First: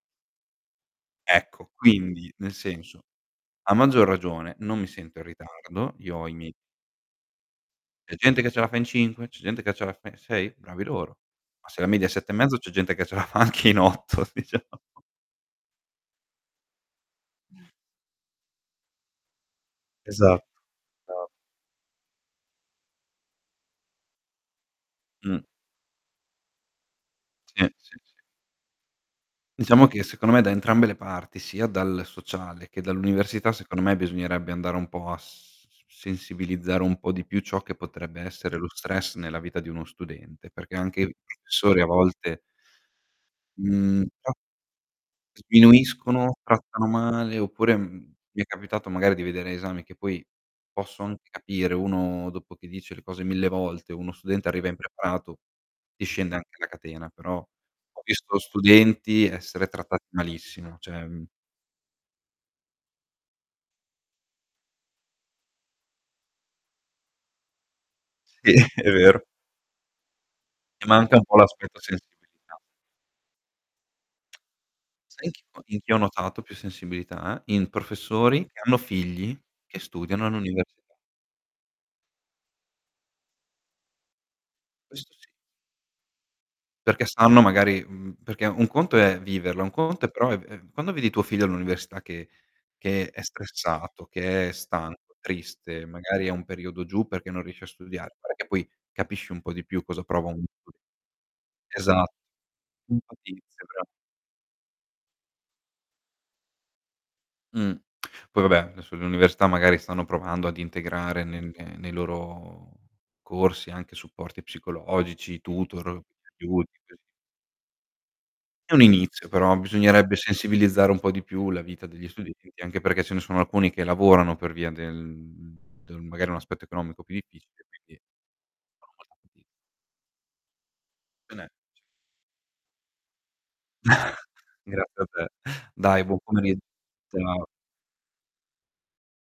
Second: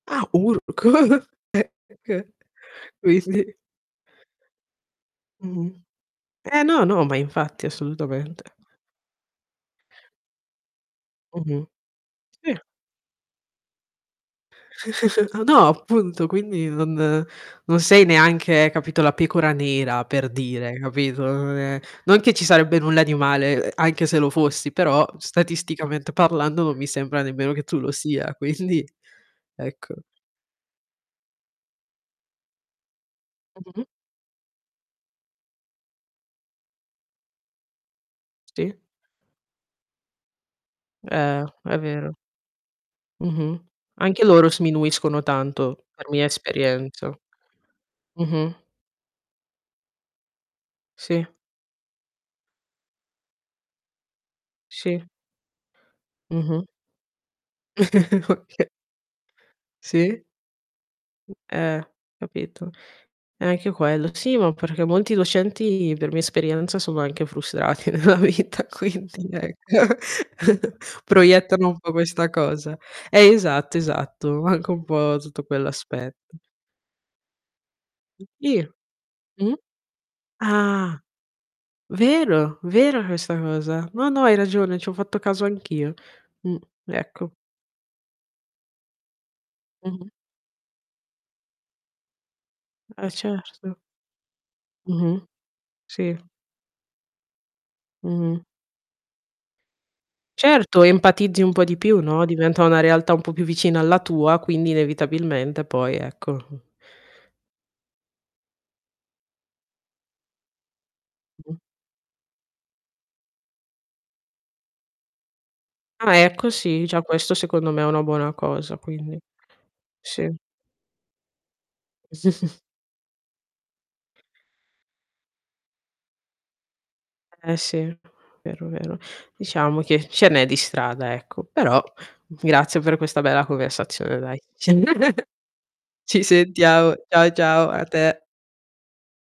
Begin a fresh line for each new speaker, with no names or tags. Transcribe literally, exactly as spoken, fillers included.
Ah ur c
Ecco,
[unintelligible]
quindi nel senso
quisdi
a maggior ragione, non mi sento in
Mh-mh.
ritardo, io ho i miei
Eh, no, no, ma infatti
C'è gente che
assolutamente.
ce la fa in cinque, c'è gente che ce la fa in sei, bravi loro.
Mh-mh,
Ma se la media è sette e
si.
mezzo c'è gente che ce la fa anche in otto diciamo.
A no appunto quindi non non sei neanche, capito, la pecora nera per
Esatto.
dire, capito,
[unintelligible]
non è non che ci sarebbe nulla di male, ehm, anche se lo fossi, però
Mh.
statisticamente parlando, non mi sembra nemmeno che
Sì,
tu lo
sì, sì.
sia quindi
Diciamo
ecco.
che secondo me da entrambe le parti sia dal sociale, che dall'università
Mh, mh, mh.
secondo me bisognerebbe andare un po' a s s sensibilizzare un po' di più ciò che potrebbe essere lo
Sì.
stress nella vita di uno studente, perché anche i
Eh, è
professori a
vero.
volte
Mh-mh.
Mhmm,
Anche
pro
loro sminuiscono tanto per mia
Sminuiscono, trattano
esperienza.
male oppure, mhmm, mi è
Mh-mh.
capitato magari di vedere esami che poi posso
Sì.
anche capire uno dopo che dice le cose mille volte uno studente arriva
Sì.
impreparato, ti scende anche
Mh-mh.
la catena però ho visto
Oka
studenti essere trattati
sì?
malissimo, ceh, mhmm
Eh, capito. E anche quello sì, ma perché molti docenti, per mia esperienza, sono anche frustrati nella
Sì,
vita
è vero.
quindi ecco,
E manca un po'
proiettano
l'aspetto
un po' questa
sensibilità.
cosa. Eh, esatto, esatto, manca un po'
Sai in
tutto
chi ho in chi ho
quell'aspetto.
notato più, sensibilità, eh, in professori che
[unintelligible]
hanno figli
Mh?
che studiano all'università.
Ah. Vero, vera questa cosa. No, no hai ragione, ci ho
Questo
fatto
sì.
caso anch'io. Mhmm,
Perché
ecco.
sanno magari mhmm, perché un conto è viverla, un conto è
Mh-mh.
però è v ehm, quando vedi tuo figlio all'università che
Eh
che è
certo.
stressato, che è stanco,
Mh-mh,
triste,
sì.
magari è un periodo giù perché non riesce a studiare, guarda
Mh-mh.
che poi capisci un po' di più cosa prova un [unintelligible]
Certo empatizzi un po' di più,
Esat
no, diventa una realtà un
infatti
po' più
inizia
vicina
tra
alla tua quindi inevitabilmente poi ecco.
Mh, poi vabbè adesso l'università magari stanno provando ad integrare nel
Mh-mh.
nei loro corsi anche supporti psicologici, tutor,
Ah, ecco
aiuti.
sì,
[unintelligible]
già questo secondo me è una buona
È
cosa
un
quindi.
inizio però bisognerebbe
Sì.
sensibilizzare un po' di più la vita degli studenti, anche perché ce ne sono alcuni che lavorano per via del mhmm, del magari un aspetto economico più
Eh
difficile,
sì,
quindi
vero, vero.
[unintelligible]
Diciamo che ce n'è di strada ecco,
[unintelligible]
però grazie per questa bella conversazione dai.
Grazie a te. Dai buon
Ci
pomeriggio,
sentiamo ciao,
ciao.
ciao a te.